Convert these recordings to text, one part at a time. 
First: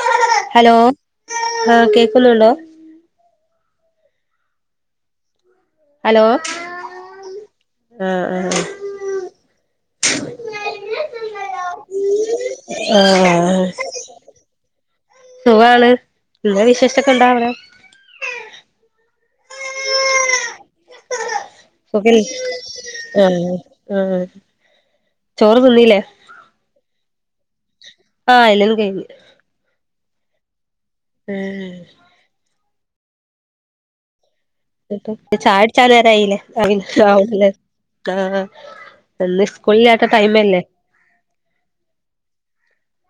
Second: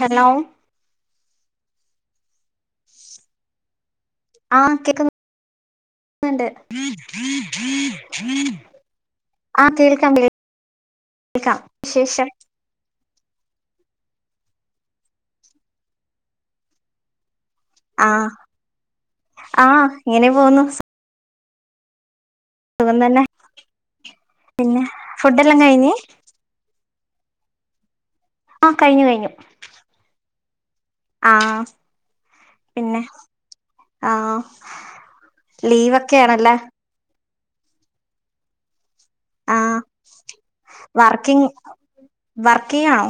Hello hello ഏഹ് കേൾക്കുന്നുണ്ടോ ആഹ് ഹലോ കേക്ണ്ട് ആഹ് ആഹ് ആഹ് കേൾക്കാം കേക്കാം ശേഷം ആഹ് സ് സുഖാണ് ങ്ങേ വിശ്ഷൊക്കെന്താ അവടെ ആഹ് ആഹ് ഇങ്ങനെ പോന്നു സുഖല്ലെ തന്നെ ആഹ് ആഹ് പിന്നെ ഫുഡെല്ലാം കഴിഞ്ഞ് ചോറോകെന്നില്ലേ ആഹ് എല്ലതും അഹ് കഴിഞ്ഞു കഴിഞ്ഞ് കഴിഞ്ഞു ആഹ് ഏഹ് പിന്നെ ആഹ് ന്നട്ട് ചായാ കുടിചാ ലീവൊക്കെ നേരായിലെ ആണല്ലേ അവിന് രാവ്‌ലെ ആഹ് എന്ന് സ്കൂൾല്ലാത ടൈമല്ലേ വർക്കിംഗ് വർക്ക് യ്യാണോ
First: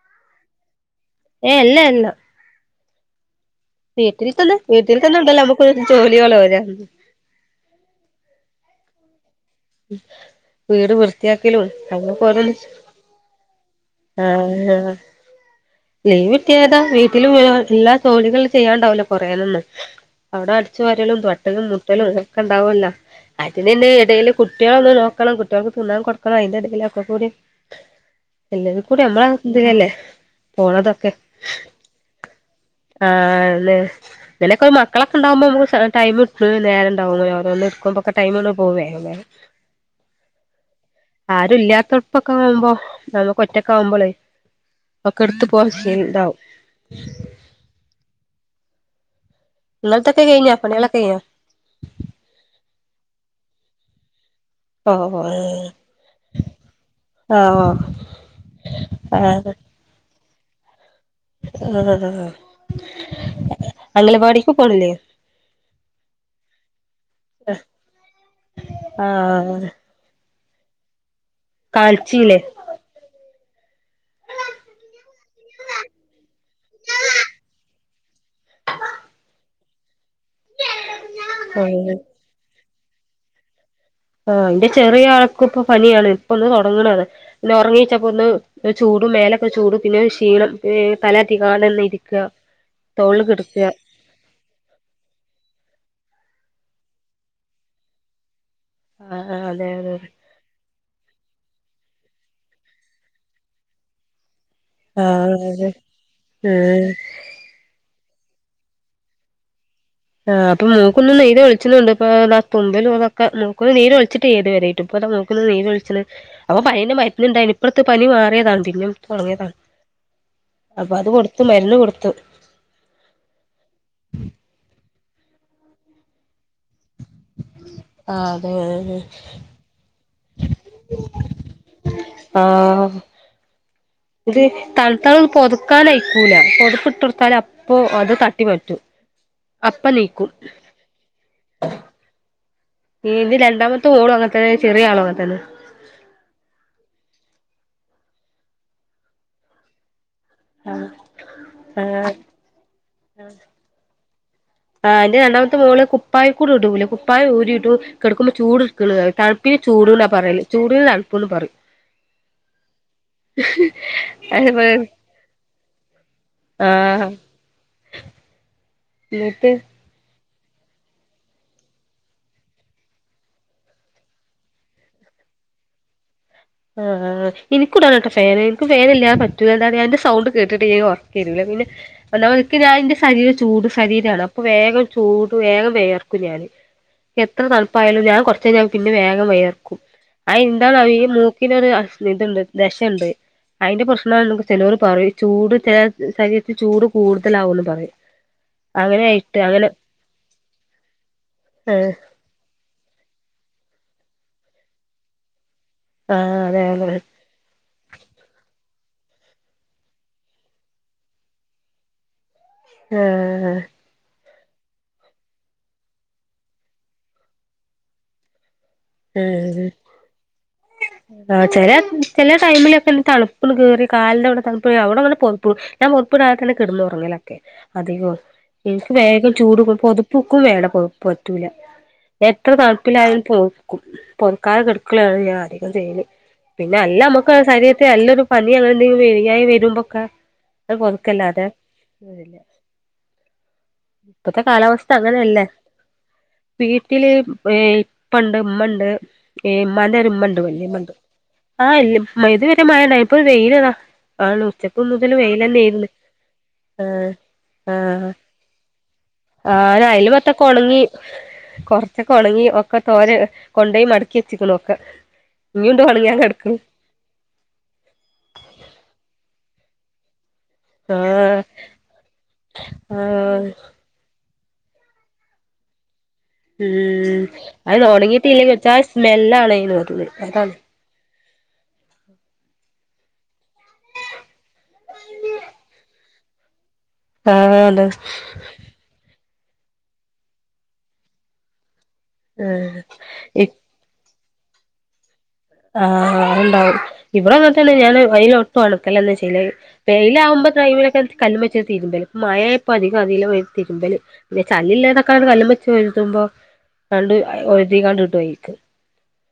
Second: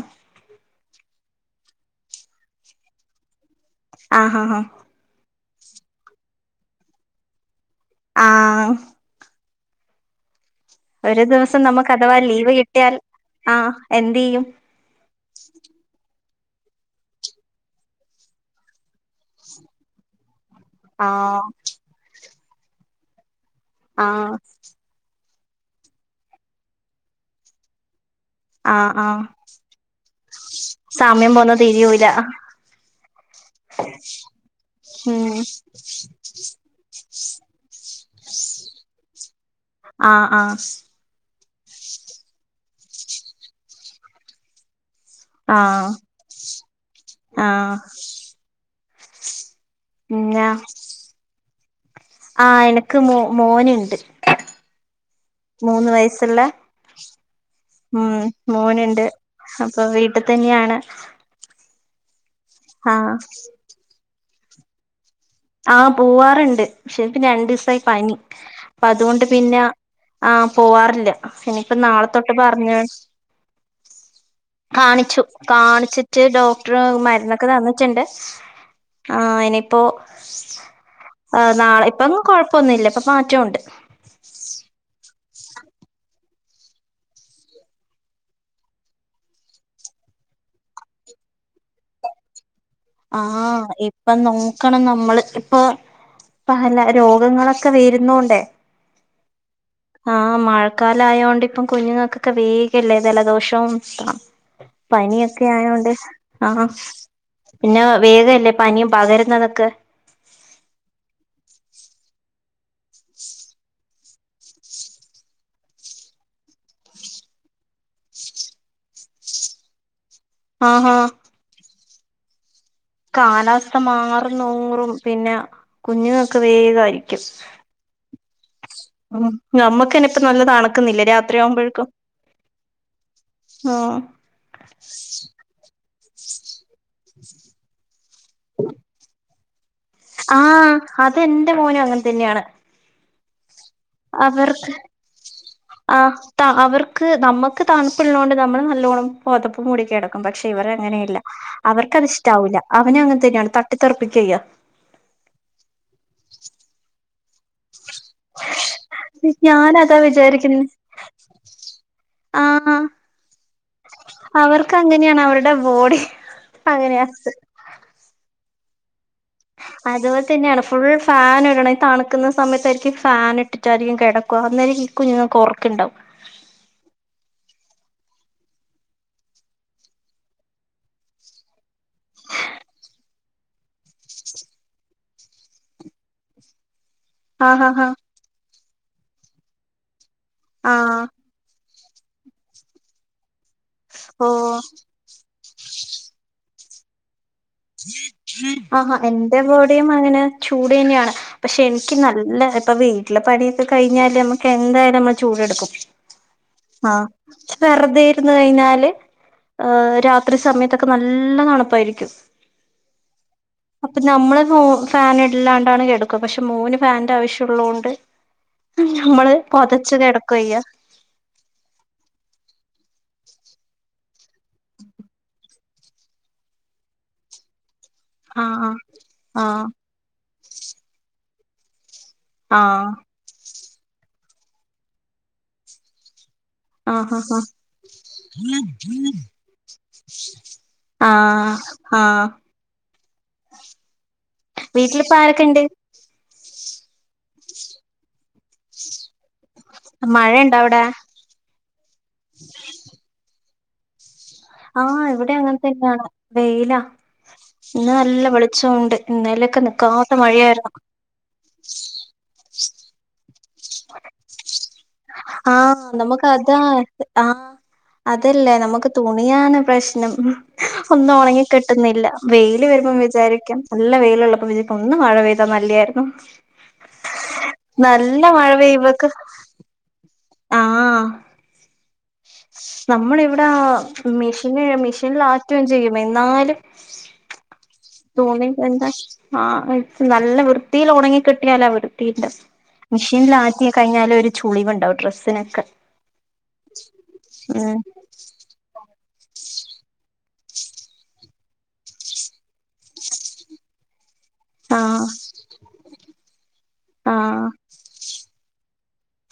ഏഹ് അല്ലല്ല വീട്ടിൽ ആഹ് ആഹ് തന്നെ ആഹ് വീട്ടിൽ തന്നെ ഉണ്ടല്ലോ നമുക്ക് ജോലികളോരം ഉം ആഹ് ഉം വീട് ഒരു ദിവസം വൃത്തിയാക്കലും നമുക്ക് അങ്ങനെ അഥവാ ലീവ് ഓരോന്ന് കിട്ടിയാൽ ആഹ് എന്ത് ചെയ്യും ആഹ് ആഹ് ലീവ് കിട്ടിയതാ വീട്ടില് മുഴുവൻ എല്ലാ ജോലികളും ചെയ്യാണ്ടാഒലോ കൊറേന്നന്ന് അവിടെട് ച്ചുവാരലും ആഹ് തൊട്ടലും മുട്ടലും ഇതൊക്കെണ്ടാവോലോ അതിന്നെ ഇടയിലെ ആഹ് കുട്ടിളൊന്ന് നോക് കണം കുട്ട്യേൾക്ക് തിന്നാൻ കൊടുക്കണം അയിന്റെ എടേല് ഒക്കെ കൂടി എല്ലതും ആഹ് കൂടി ആഹ് നമ്മളതിലല്ലേ പോണതൊക്കെ സമയം പോന്ന തിരിയൂല ആല്ലെ തെനേക്കം ഉം മക്കളൊക്കെണ്ടഉമ്പോ നമക്ക് ടൈം ഇട്ടുലെ നേരണ്ടാവുന്നുല്ല ഓരോന്ന് ഇട്ക്കുമ്പൊക്കെ ടൈമന്ന് പോകുംവേഗം വേഗം ആഹ് ആഹ് ആരുല്ലാത്തോട്ത്തോക്കെ ആവുമ്പോ നമ്മക്ക് ഒറ്റക്കെ ആവുമ്പോളേ കെടുത്തു പോവ് ആഹ് ശീൽടാവ് ആഹ് ഇന്നത്തെക്കെ പിന്നെ കഴിഞ്ഞാ പണികള് കഴിഞ്ഞാ ആഹ് എനക്ക് മോ മോനുണ്ട് ഓ ഓ മൂന്ന് വയസുള്ള ആഹ് ആഹ് മോനുണ്ട് ആഹ് അപ്പൊ വീട്ടിതന്നെയാണ് ആഹ് ആഹ് അംഗനവാടിക്ക് പോണില്ലേ ആ പോവാറുണ്ട് പക്ഷെ പിന്നെ രണ്ടീസായി പനി അപ്പ അതുകൊണ്ട് പിന്നെ ആഹ് ആ പോവാറില്ല ഇനിപ്പോ നാളെ തൊട്ട് കളിച്ചീലേ പറഞ്ഞ് കാണിച്ചു കാണിച്ചിട്ട് ഡോക്ടർ മരുന്നൊക്കെ തന്നിട്ടുണ്ട് ആ ഇനിയിപ്പോ നാളെ ആഹ് ഇപ്പൊങ് കൊഴപ്പൊന്നുല്ല ഇപ്പ മാറ്റണ്ട് ആ ഇന്റെ ചെറിയ ആൾക്കുപ്പൊ പനിയാണ് ഇപ്പൊ ഒന്ന് തൊടങ്ങണള്ളു പിന്നെ ഒറങ്ങീച്ചപ്പോ ഒന്ന് ചൂടും മേലൊക്കെ ചൂടും പിന്നെ ക്ഷീണം തല അധികാന്ന ഇരിക്കാ ആഹ് ഇപ്പ നോക്കണം നമ്മള് ഇപ്പൊ പല രോഗങ്ങളൊക്കെ വരുന്നോണ്ടേ ആഹ് അതെ അതെ ആഹ് മഴക്കാലയൊണ്ട് ഇപ്പം കുഞ്ഞുങ്ങൾക്കൊക്കെ വേഗല്ലേ ജലദോഷവും പ ആഹ് പനിയൊക്കെ അതെ ആയോണ്ട് ആഹ് ഉം പിന്നെ വേഗല്ലേ പനിയും പകരുന്നതൊക്കെ ആ അപ്പ മൂക്കുന്ന് നീരും ഒലിച്ച്ണ്ട്പ്പോ ദാ തുമ്പലൂതൊക്കെ മൂക്കന്ന് നീര് വെച്ചിട്ടില്ല ഇതുവരേ പ്പത നീരോലിച്ച്ണ് അപ്പൊ പനിടെ മരുന്നുണ്ടായിന് ഇപ്പട്ത്ത് പനി മാറിയതാണ് പിന്നെ തൊടങ്ങിയതാണ് ആഹാ അപ്പൊ അത് കൊടുത്തു മരുന്ന് കൊടുത്തു കാലാവസ്ഥ മാറും തോറും പിന്നെ കുഞ്ഞുങ്ങക്ക് വേകായിരിക്കും ആ അതെ ആഹ് നമ്മക്കന്നെ ഇപ്പ നല്ല തണ്ക്ക്ന്നില്ലേ രാത്രിയാവുമ്പോഴക്കും ആഹ് ആഹ് ഇത് തൺത്താളും പൊതക്കാൻയിക്കൂല പൊതപ്പ്ട്ടൊട്ത്താല് അപ്പൊ അത് തട്ടിമാറ്റും അപ്പ നീക്കും ആഹ് അതെന്റെ മോനും അങ്ങനെ തന്നെയാണ് ഈന്റെ രണ്ടാമത്തെ മോളും അങ്ങനത്തന്നെ ചെറിയ ആളും അങ്ങനത്തന്നെ ആ ത അവർക്ക് നമക്ക് തണുപ്പ്ള്ളോണ്ട് നമ്മള് നല്ലോണം പൊതപ്പ് മൂടി കിടക്കും പക്ഷെ ഇവര് അങ്ങനെയല്ല അവർക്ക് അത് ആഹ് ഇഷ്ടാവൂല്ല അവനും അങ്ങനെ തന്നെയാണ് തട്ടിത്തെറപ്പിക്കാ ചെയ്യ ആഹ് ഇന്റെ രണ്ടാമത്തെ മോള് കുപ്പായിക്കൂടെ ഇടൂലേ കുപ്പായം ഊരിടൂം കെടക്കുമ്പോ ചൂട് ഇട്ക്ക്ണ്റയും തണുപ്പിന് ചൂട് ഞാനതാ എന്നാ പറേല് ചൂടിന് തണുപ്പുന്ന് പറയും ആ അവർക്ക് അങ്ങനെയാണ് അവരുടെ ബോഡി അങ്ങനെയാ ആഹ് എന്നിട്ട് അതുപോലെ തന്നെയാണ് ഫുൾ ഫാൻ ഇടണ തണുക്കുന്ന സമയത്തായിരിക്കും ഫാൻ ഇട്ടിട്ടായിരികും കെടക്കുക അന്നേരം കുഞ്ഞുങ്ങക്ക് ഒർക്ക്ണ്ടാവും ആ ഇൻക്കും ഇടണട്ടോ ഫാന് ഇൻക്ക് ഫാൻ ഇല്ലാതെ പറ്റൂല എന്താറിയോ അയ്ന്റെ സൗണ്ട് കേട്ടിട്ട്ല്ലേ ഒറക്കെരൂല പിന്നെ ഒന്നാമത് ഇൻക്ക് ഞാന്റെ ശരീരം ചൂട് ശരീരാണ് അപ്പ വേഗം ചൂട് വേഗം വേർക്കും ഞാന് എത്ര ആഹ് ആഹ് ആഹ് തണപ്പായാലും ഞാൻ കുറ ഞാൻ പിന്നെ വേഗം വിയർക്കും ആ എന്താണ് അറിയോ ആഹ് ഈ മൂക്ക് ഇതൈണ്ട് ദശണ്ട് അയിന്റെ പ്രശ്നാന്ന് ഓഹ് ചിലോര് പറയും ചൂട് ച ശരീരത്തിത്ത് ചൂട് കൂടുതലാവുള്ളൂ ആഹ് എന്റെ ബോഡിയും അങ്ങനെ ചൂട് തന്നെയാണ് പക്ഷെ ആഹ് എനിക്ക് നല്ല ഇല്ല ഇപ്പൊ വീട്ടില പണിയൊക്കെ കഴിഞ്ഞാല് നമ്മുക്ക് എന്തായാലും നമ്മള് ചൂടെടുക്കും ആഹ് അതേ അതെ ആഹ് വെറുതെ ഇരുന്നുകഴിഞ്ഞാല് ആ രാത്രിസമയത്തൊക്കെ നല്ല തണുപ്പായിരിക്കും ആ അപ്പൊ നമ്മള് മോ ഫാനില്ലാണ്ടാണ് കെടക്കുക പക്ഷെ മോന് ഫാന്റെ ആവശ്യം ഉള്ളോണ്ട് ഞമ്മള് പൊതച്ച് കിടക്കുയ്യാ ആ ചെല ചെല ടൈമിലൊക്കെ തണുപ്പൊന്ന് കേറി കാലിന്റെവിടെ തണുപ്പുകേറി അവിടെവരെ പൊതപ്പ് ഞാൻ പൊതപ്പിടാതെ തന്നെ കിടന്നൊറങ്ങലൊക്കെ അധികോം ആഹ് എനിക്കുവേഗം ചൂട് ആഹ് പൊതപ്പൊക്കെ വേണം പൊതപ്പുപറ്റൂല എത്ര ആഹ് തണുപ്പിലായാലും പൊതക്കും പൊതക്കാതെ കെടക്കലാണ് ഞാൻ അധികം ചെയ്യല് പിന്നെ അല്ല ആഹ് നമ്മുക്ക് ആഹ് ശരീരത്തിൽ നല്ലൊരു പനി അങ്ങനെയെന്തെങ്കിലും വയ്യായ്ക വരുമ്പൊക്കെ അത് ആ പൊതക്കല്ലാതെ ആ ഇപ്പത്തെ കാലാവസ്ഥ അങ്ങനെയല്ലേ ഉണ്ട് വീട്ടില് ഇപ്പെണ്ട് ഇമ്മെണ്ട് ഇമ്മാന്റെ ഒരു ഉമ്മ മഴ ഇണ്ട് ഇണ്ടോ വലൃമ്മ അവിടെ ഇണ്ട് ആ ഇ മഴെ ഇതുവരെ മഴയാണെ ഇപ്പോ വെയിലിതാ ആണോ ആഹ് ഉച്ചക്കുമുതല് ഇവിടെ വെയില് അങ്ങനെ തന്നെആയിന്ന് തന്നെയാണ് ആ ആ വെളിച്ചം ഉണ്ട് ഇന്നാ ആര് അയൽവത്തെക്കൊണങ്ങി കൊറച്ചൊക്കെ ഒണങ്ങി ഒക്കെ തോര് കൊണ്ടോയ് മടക്കിവെച്ചിക്കണ് നോക്ക് ഇനീയൊണ്ട് ഒണങ്ങാൻ കെടക്കണ് ആ അതല്ലേ നമുക്ക് തുണിയാണ് പ്രശ്നം ഒന്ന് ആഹ് ഒണങ്ങി കിട്ടുന്നില്ല വെയില് വരുമ്പം ആഹ് വിചാരിക്കും നല്ല വെയിലൊള്ളപ്പോ വിചാരിക്കും ഒന്നു മഴപെയ്താ നല്ലയായിരുന്നു ഉം അയ്ന് നല്ല മഴ ഒണങ്ങിയിട്ടില്ലെന്നുവെച്ചാ സ്മെല്ലാണെന്ന് ഓർക്കൂലേ അതാണ് ആ നമ്മളിവിടെ മെഷീന് മെഷീനില് ആറ്റുകേം ചെയ്യും എന്നാലും കാണുവല്ലോ തുണി എന്താ ആ നല്ലവൃത്തിയിൽ ഒണങ്ങി കിട്ടിയാലവരും മെഷീനില് ആഹ് ആറ്റികഴിഞ്ഞാലും ഒരു ചുളിവുണ്ടാവും ഡ്രസ്സിനൊക്കെ ആ അതൊണ്ടാവും ഇവിടെ മാത്രമല്ല ഉം ഞാന് വെയിലിലിട്ട് ഒണക്കലന്നെ ചെയ്യണത് വെയിലാകുമ്പോ ടൈമിലൊക്കെ കല്ലുവെച്ച് തിരുമ്പല് മഴ ഇപ്പൊ അധികം അതിലാ തിരുമ്പല് പിന്നെ ആഹ് ചളില്ലാതൊക്കാണ് കല്ലുമ്മേ വെച്ച് ഒഴുതുമ്പോ കണ്ട് ആഹ് ഒഴുതികാണ്ട് കിട്ടും ഓയിക്ക്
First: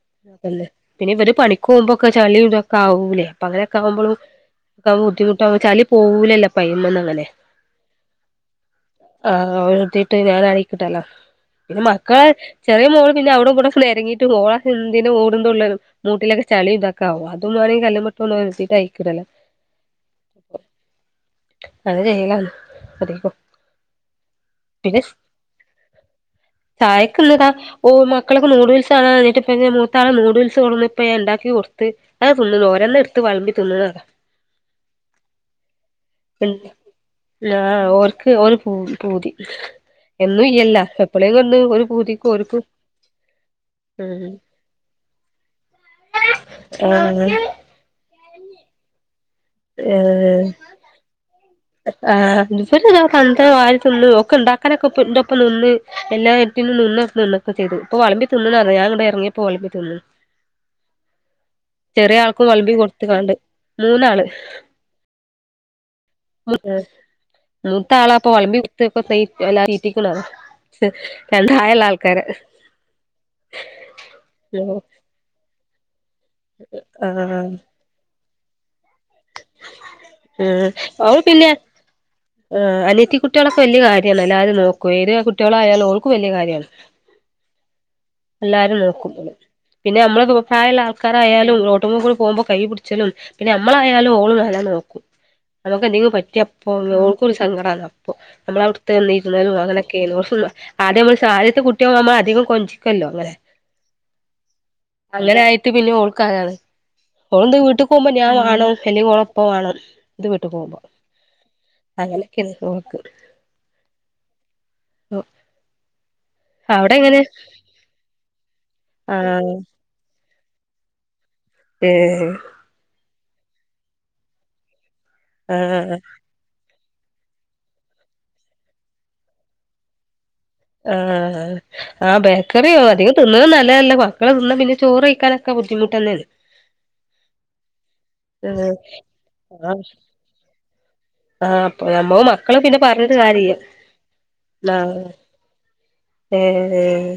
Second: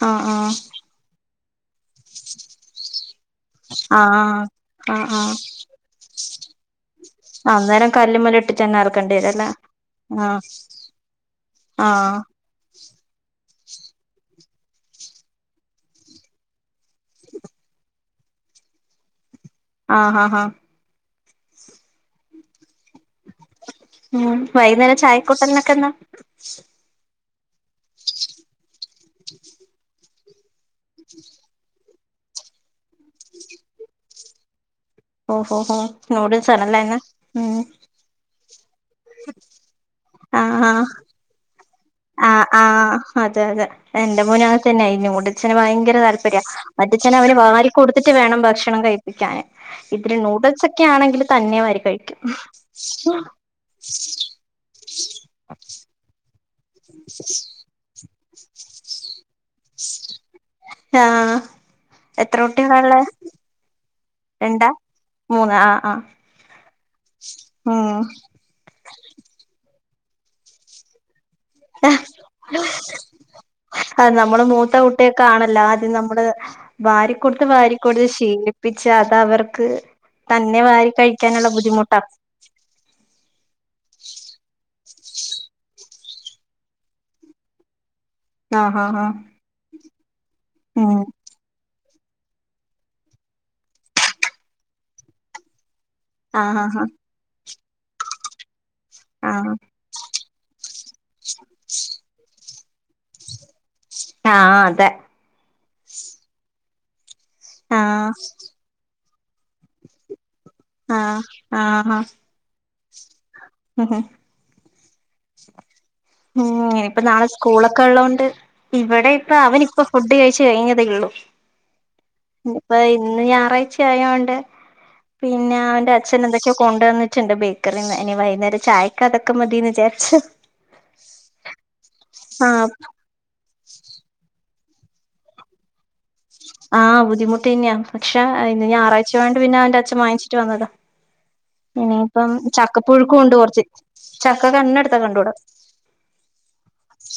ആഹ് ആഹ് പിന്നെ ഇവര് പണിക്കുപോവുമ്പോക്കെ ചളിയും ഇതൊക്കെ ആവൂലേ പ്പ അങ്ങനൊക്കെ ആകുമ്പളും ആഹ് ക്കെ ആഹ് ആഹ് ബുദ്ധിമുട്ടാവും ചളി പോകൂലല്ലോ പ്പയ്മേന്നങ്ങനെ അന്നേരം കല്ലുമ്മല് ഇട്ടിട്ട് തന്നെ അറക്കേണ്ടി വരും ആ അല്ലേ ഒഴുതീട്ട് ആഹ് ഞാന് അഴക്കിട്ടാലോ പിന്നെ ആഹ് മക്കള് ചെറിയമോള് പിന്നെ അവിടോം ഇവിടോം നെരങ്ങീട്ട് ഓള എന്തിന് ഓ ട്ടം തുള്ളലും മൂട്ടിലൊക്കെ ചളി ഇതൊക്കാവും അതും വേണങ്കി കല്ലുമ്മേഇട്ടൊന്നു ഒരസി അഴിക്കിടല് ആ ഹാ ഹാ നല്ല വെയിലാന്ന് ഒതുങ്ങിക്കോ ഉം വൈകുന്നേരം ചായക്കൂട്ടൽന്നെക്കെ എന്നാ ചായക്കിന്നിതാ ഓ മക്കളൊക്കെ നൂഡിൽസാണറഞിട്ട് പിന്നെ മു താ നൂഡിൽസ് കൊണന്നിപ്പോ ഞാ ഉണ്ടാക്കി കൊടുത്ത് അത് തിന്നു ഓരെണ്ണംഎടുത്തു വെളമ്പിതിന്നത്താ ഓഹോ ഹോ നൂഡിൽസ് ആണല്ലേ ഇന്ന് പിന് ഉം ആ ഓർക്ക് ഒരു പൂ പൂതി എന്നും ഇല്ലല്ലോ എപ്പളെങ്കിലുമൊന്ന് ഒരു പൂതിക്ക് ആ ആ ഓര്ക്കും അതെ അതെ എൻറെ ഉം മോനും അങ്ങനെതന്നെയാ ഈ ന്യൂഡ് അച്ഛന് ഭയങ്കര താല്പര്യാ അവന്റച്ഛന് അവനുവാരി കൊടുത്തിട്ടുവേണം ഭക്ഷണം കഴിപ്പിക്കാൻ ഇത്തിരി ഏഹ് നൂഡിൽസൊക്കെ ആണെങ്കില് തന്നെവാരി കഴിക്കും ആഹ് അങ്ങനൊക്കെ ഇപ്പം എന്റൊപ്പം നിന്ന് എല്ലായിട്ടും നിന്നൊ നിന്നൊക്കെ ചെയ്യ്തു ഇപ്പം വെളമ്പി തിന്നൊന്ന് പറയും ഞാനങ്ങോട്ട് എറങ്ങി പോലപ്പം തിന്നുന്നു ആഹ് ചെറിയ എത്ര ആൾക്ക് വെളമ്പി കുട്ടികളാ ഉള്ളെ കൊടുത്തുകാണ്ട് മൂന്നാള് രണ്ടാ മൂന്ന് ആ ആ മൂത്ത ആളാപ്പൊ വെളമ്പി കൊടുത്തിപ്പോ തീ അല്ലാ തീറ്റിക്കണത് രണ്ടായാല ആൾക്കാര് [unintelligible] ട്ടേ കാണല്ല ആദ്യം നമ്മള് വാരി കൊടുത്ത് ആഹ് വാരി കൊടുത്ത് ശീലിപ്പിച്ച് അത് അവർക്ക് തന്നെ വാരി കഴിക്കാനുള്ള ബുദ്ധിമുട്ടാക്കും ആ അനിയത്തി കുട്ടികളൊക്കെ വലിയ കാര്യാണ് എല്ലാവരും നോക്കും ഏത് കുട്ടികളായാലും ഓൾക്ക് വലിയ കാര്യാണ് [inaudible] എല്ലാരും ഹാ ഹാ നോക്കും പിന്നെ നമ്മള പ്രായമുള്ള ഉം ആൾക്കാരായാലും [unintelligible] [unintelligible] പോകുമ്പോ കൈ പിടിച്ചലും പിന്നെ നമ്മളായാലും ഓളായാലും നോക്കും നമുക്ക് എന്തെങ്കിലും പ റ്റ ആഹ് ഹാ എപ്പോഴും ഓൾക്കൊരു സങ്കടാ അപ്പൊ നമ്മള് അവിടുത്തെ ഹാ വന്നിരുന്നാലും ആഹ് അങ്ങനെ [unintelligible] ആദ്യം നമ്മള് ആദ്യത്തെ കുട്ടിയാമ്പോ അധികം കൊഞ്ചിക്കല്ലോ അങ്ങനെ ആഹ് ആഹ് അതെ അങ്ങനായിട്ട് പിന്നെ ഓൾക്കാരാണ് ഓള് എന്ത വീട്ടിൽക്ക് പോകുമ്പോ ആഹ് ഞാൻ വാണം അല്ലെങ്കിൽ ഓളൊപ്പ വേണം ഇത് വീട്ട് പോകുമ്പോ ആഹ് ആഹ് ആഹ് അങ്ങനെയൊക്കെണ്ട് ഓൾക്ക് [unintelligible] ഉം അവിടെ ഇനിപ്പോ എങ്ങനെ നാളെ സ്കൂളൊക്കെ ഉള്ളോണ്ട് ഇവിടെ ഇപ്പൊ ആഹ് അവന് ഇപ്പൊ ഫുഡ് കഴിച്ച് കഴിഞ്ഞതെ ഉള്ളൂ ഏഹ് ഇപ്പ ഇന്ന് ഞായറാഴ്ച ആയോണ്ട് പിന്നെ അവന്റെ ആഹ് അച്ഛൻ എന്തൊക്കെയോ കൊണ്ടുവന്നി ട്ടുണ്ട് ബേക്കറിന്ന് ഇനി വൈകുന്നേര ചായക്ക് അതൊക്കെ മതീന്ന് വിചാരിച്ചു ആഹ് ആ ആഹ് ബേക്കറിയോ അധികം തിന്നണേ നല്ലതല്ല മക്കള് തിന്നാ പിന്നെ ചോറ് കഴിക്കല്ല ഒക്ക ബുദ്ധിമുട്ടന്നേണ് ആഹ് ബുദ്ധിമുട്ട് തന്നെയാ പക്ഷേ ആഹ് ഞാറാഴ്ച്ച ആയോണ്ട് പിന്നെ അവന്റെ ആഹ് അച്ഛൻ വാങ്ങിച്ചിട്ട് വന്നതാ ആഹ് അപ്പൊ നമ്മ ഇനിയിപ്പം മക്കള് പിന്നെ ചക്ക പറഞ്ഞിട്ട് പുഴുക്കുണ്ട് കാര്യല്ല കൊർച്ച് ചക്ക കണ്ണ് എടുത്ത ആഹ് കണ്ടു കൂട ഏഹ്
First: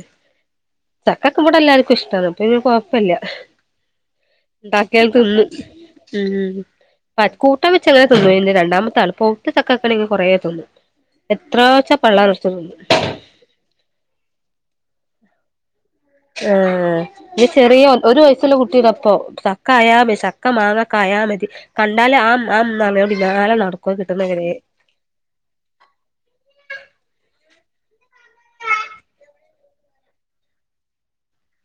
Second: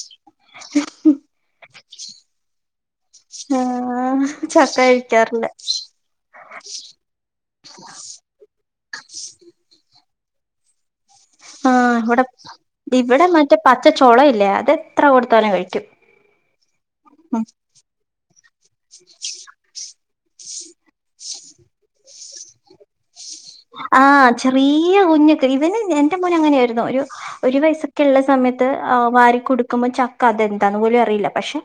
ചക്കക്കേ ഇവിടെ എല്ലാർക്കും ഇഷ്ടാണ് അപ്പൊ പിന്നെ കൊഴപ്പല്ല ആഹ് ചക്ക ഉണ്ടാക്കിയാൽ കഴിക്കാറില്ല തിന്നും ഉം കൂട്ടാൻ വെച്ച്ങ്ങനെ തിന്നുന് രണ്ടാമത്തെ ആള് ഇപ്പൊ ഇപ്പൊ ചക്കക്കണിങ്ങ് കൊറേ തിന്നും എത്ര വച്ച ആഹ് ഇവിടെ പള്ളാറച്ച് തിന്നു ഇവിടെ മറ്റേ പച്ചച്ചൊള ഇല്ലേ അത് എത്ര കൊടുത്താലും കഴിക്കും ആ ഉം ഇ ചെറിയ ഒരു വയസ്സുള്ള കുട്ടീടപ്പോ ചക്ക അയാമേ ചക്ക മാങ്ങ കായാ മതി കണ്ടാല് അം അം ന്നർഞ്ഞ് പിന്നാലെ നടക്കും കിട്ടുന്നവരെ ഈ കുഞ്ഞുക്ക് ഇതിന് എന്റെ മോൻ അങ്ങനെയായിരുന്നു ഒരു ഒരു വയസൊക്കെ ഉള്ള സമയത്ത് വാരി കൊടുക്കുമ്പോ ചക്ക അതെന്താന്ന് പോലും അറിയില്ല പക്ഷെ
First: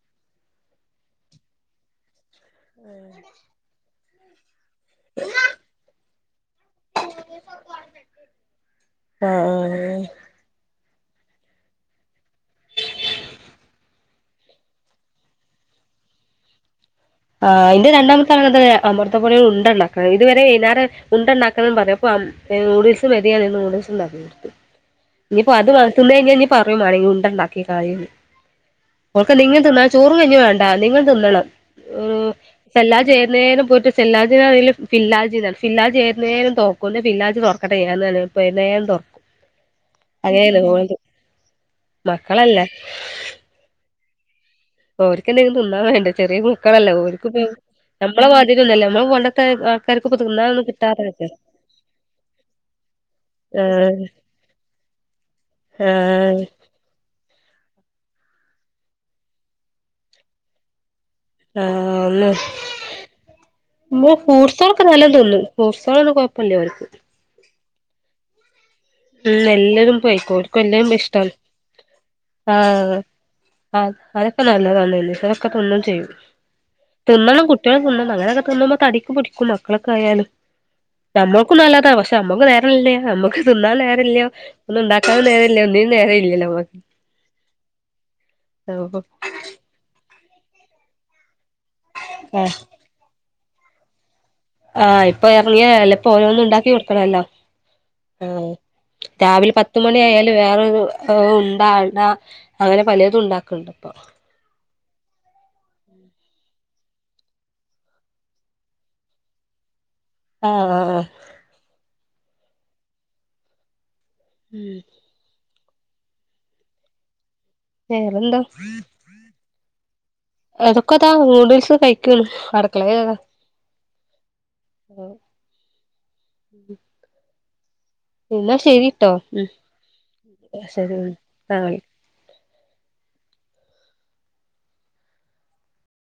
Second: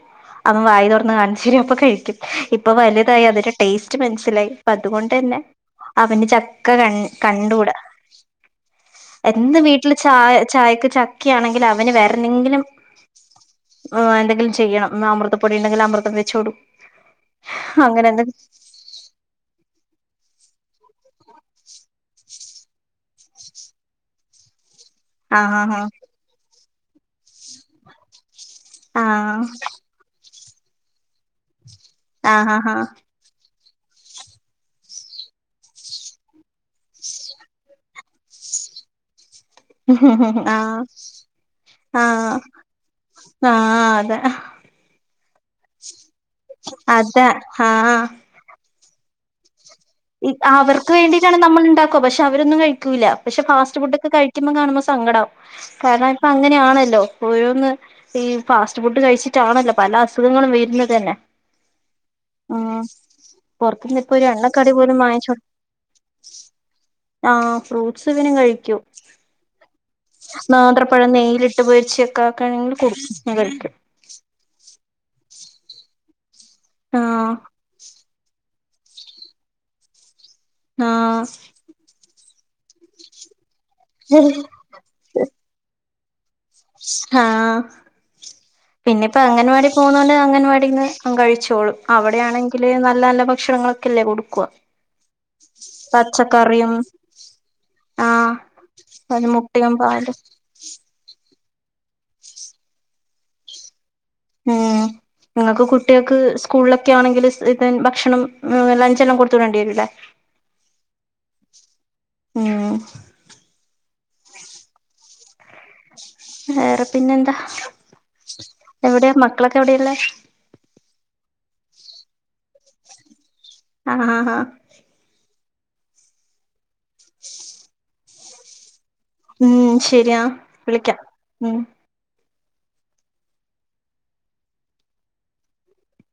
അവൻ വായി തുറന്ന് കാണിച്ചരും അപ്പൊ കഴിക്കും ഇപ്പൊ വലുതായി അതിന്റെ ടേസ്റ്റ് മനസ്സിലായി അപ്പ അതുകൊണ്ട് തന്നെ അവന് ച ക്ക കണ്ടൂട എന്ന് വീട്ടില് ആഹ് ചായ ചായക്ക് ച ക്ക ആണെങ്കിൽ അവന് വേറെ എന്തെങ്കിലും എന്തെങ്കിലും ചെയ്യണം അമൃത പൊടി ഉണ്ടെങ്കിൽ അമൃതം വെച്ചോട്ക്കും ആഹ് ന്റെ രണ്ടമത്തെ ആള് അങ്ങൻതന്നെ അമൃത പൊടിയൊണ്ട് ഉണ്ട ഉണ്ടാക്കണം ഇതുവരെ വൈന്നേരം ഉണ്ട ഉണ്ടാക്കണന്ന് പറയാപ്പ നൂഡിൽസും മെതിയാണിന്ന് നൂഡിൽസ് ഉണ്ടാക്കി കൊടുക്കും ഇനിയിപ്പോ ആഹ് അത് ആഹ് വർക്കുമ്മേഞ്ഞി കഴിഞ്ഞാ പറയുമാണെങ്കി ഉണ്ട ഉണ്ടാക്കികാളീ ന്ന് ആഹ് ഓൽക്ക് എന്തെങ്കിലും തിന്നാ ചോറും കഞ്ഞിം വേണ്ട എന്തെങ്കിലും തിന്നണം ആഹ് ആഹ് എല്ലാം ചേരുന്നേന്ന് പോയിട്ട് ചെല്ലാതെ അതില് ഫില്ലാജ്താണ് ഫില്ലാജ് ഏത് നേരം തൊർക്കും ൻ്റെ ഫില്ലാജ് തൊർക്ക [unintelligible] ആഹ് ആഹ് മക്കളല്ലേ ആഹ് അതെ ഓര് ക്ക് എന്തെങ്കിലും തിന്നാൻ വേണ്ടേ ചെറിയ മക്കളല്ലേ അതെ അവർക്ക് ആഹ് നമ്മൾ മാതിരി ഒന്നുമല്ല നമ്മൾ പണ്ടത്തെ. ആൾക്കാർക്ക് ഇപ്പോ തിന്നാനൊന്നും അവർക്ക് കിട്ടാതായില്ലേ വേണ്ടിയിട്ടാണ് നമ്മൾ ഉണ്ടാക്കുക പക്ഷെ അവരൊന്നും കഴിക്കൂല്ല പക്ഷെ ഫാസ്റ്റ് ഫുഡ് ആഹ് ഒക്കെ കഴിക്കുന്നത് കാണുമ്പോ സങ്കടാവും കാരണം ഇപ്പൊ ആഹ് അങ്ങനെ ആണല്ലോ. ഓരോന്ന് ഈ ഫാസ്റ്റ് ഫുഡ് കഴിച്ചിട്ടാണല്ലോ പല അസുഖങ്ങളും വരുന്നത് തന്നെ. ആന്ന് ഉം പുറത്തുന്ന് ഇപ്പൊ മ ഒരു ഫ്രൂ എണ്ണക്കടി ട്‌സാളൊക്കെ പോലും നല്ലോണം വാങ്ങിച്ചോ തിന്നും ഫ്രൂട്‌സാളൊന്നും കൊഴ്പ്പല്ലോർക്ക് ആ ഫ്രൂട്ട്സ് എന്തെങ്കിലും കഴിക്കും ഉം എല്ലതും കഴിക്കും ഓര്ക്ക് എല്ലതും നേന്ദ്രപഴം ഇഷ്ടാണ് നെയ്യിലിട്ട് പൊര്ച്ചൊക്കെ ആക്കാണെങ്കി ആഹ് കൊടു [unintelligible] ആഹ് അതൊക്കെ നല്ലതാണ് അതൊക്കെ പ്പെ എന്നും ചെയ്യും ആഹ് തിന്നണം കുട്ടിയള് തിന്നണം അങ്ങനെയൊക്കെ തിന്നുമ്പം. തടിക്ക് പിടിക്കും മക്കളൊക്കെ ആയാലും. ആഹ് നമ്മൾക്കും നല്ലതാ പക്ഷെ അമ്മക്ക് നേരല്ല അമ്മക്ക് തിന്നാൻ നേരല്ല്യ ഒന്നു ഇണ്ടാക്കാനും. നേരല്ല ഒന്നിനും നേരല്ലല്ലോ ആഹ് നമ്മക്ക് പിന്നപ്പ അങ്ങൻവാടി പൊന്നൊണ്ട് അംഗൻവാടിന്ന് കഴിച്ചോളും ആഹ് അവിടെയാണെങ്കില് നല്ല നല്ല ഭക്ഷണങ്ങളൊക്കെല്ലേ കൊടുക്ക ആ ഇപ്പോ എർങ്ങിയതാ [unintelligible] പ്പോ ഓരോന്ന് ഇണ്ടാക്കി കൊട്‌ക്കണല്ലോ ആഹ് ഉം അത് രാവിൽ മുട്ടയും പത്തുമണി പാലും ആയാല് വേറൊരു ഉണ്ട അട അങ്ങനെ പലെതും ഇണ്ടാക്ക്‌ണ്ട് ഇപ്പൊ ഉം ഇങ്ങക്ക് കുട്ടിയെക്ക് സ്കൂൾലൊക്കെ ആണെങ്കില് ഇതൻ ഭക്ഷണം ലഞ്ചല്ലാ കൊട്‌ത്ത് വിടേണ്ടി വരൂ ലെ ആ ആ ഉം ഉം വേറെ പിന്നെന്താ വേറെന്താ എവ്ടെയാ മക്കളൊക്കെ എവ്ടെയാള്ളെ [unintelligible] നൂഡിൽസ് കഴിക്കുന്നു അടുക്കളയിൽ താ ആ ഹ ഹാ ഹാ ശ് ശ് ഇന്നാ ശെരിട്ടോ ഉം ശരിയാ ശരി വിളിക്കാം ഉം ആ വിളി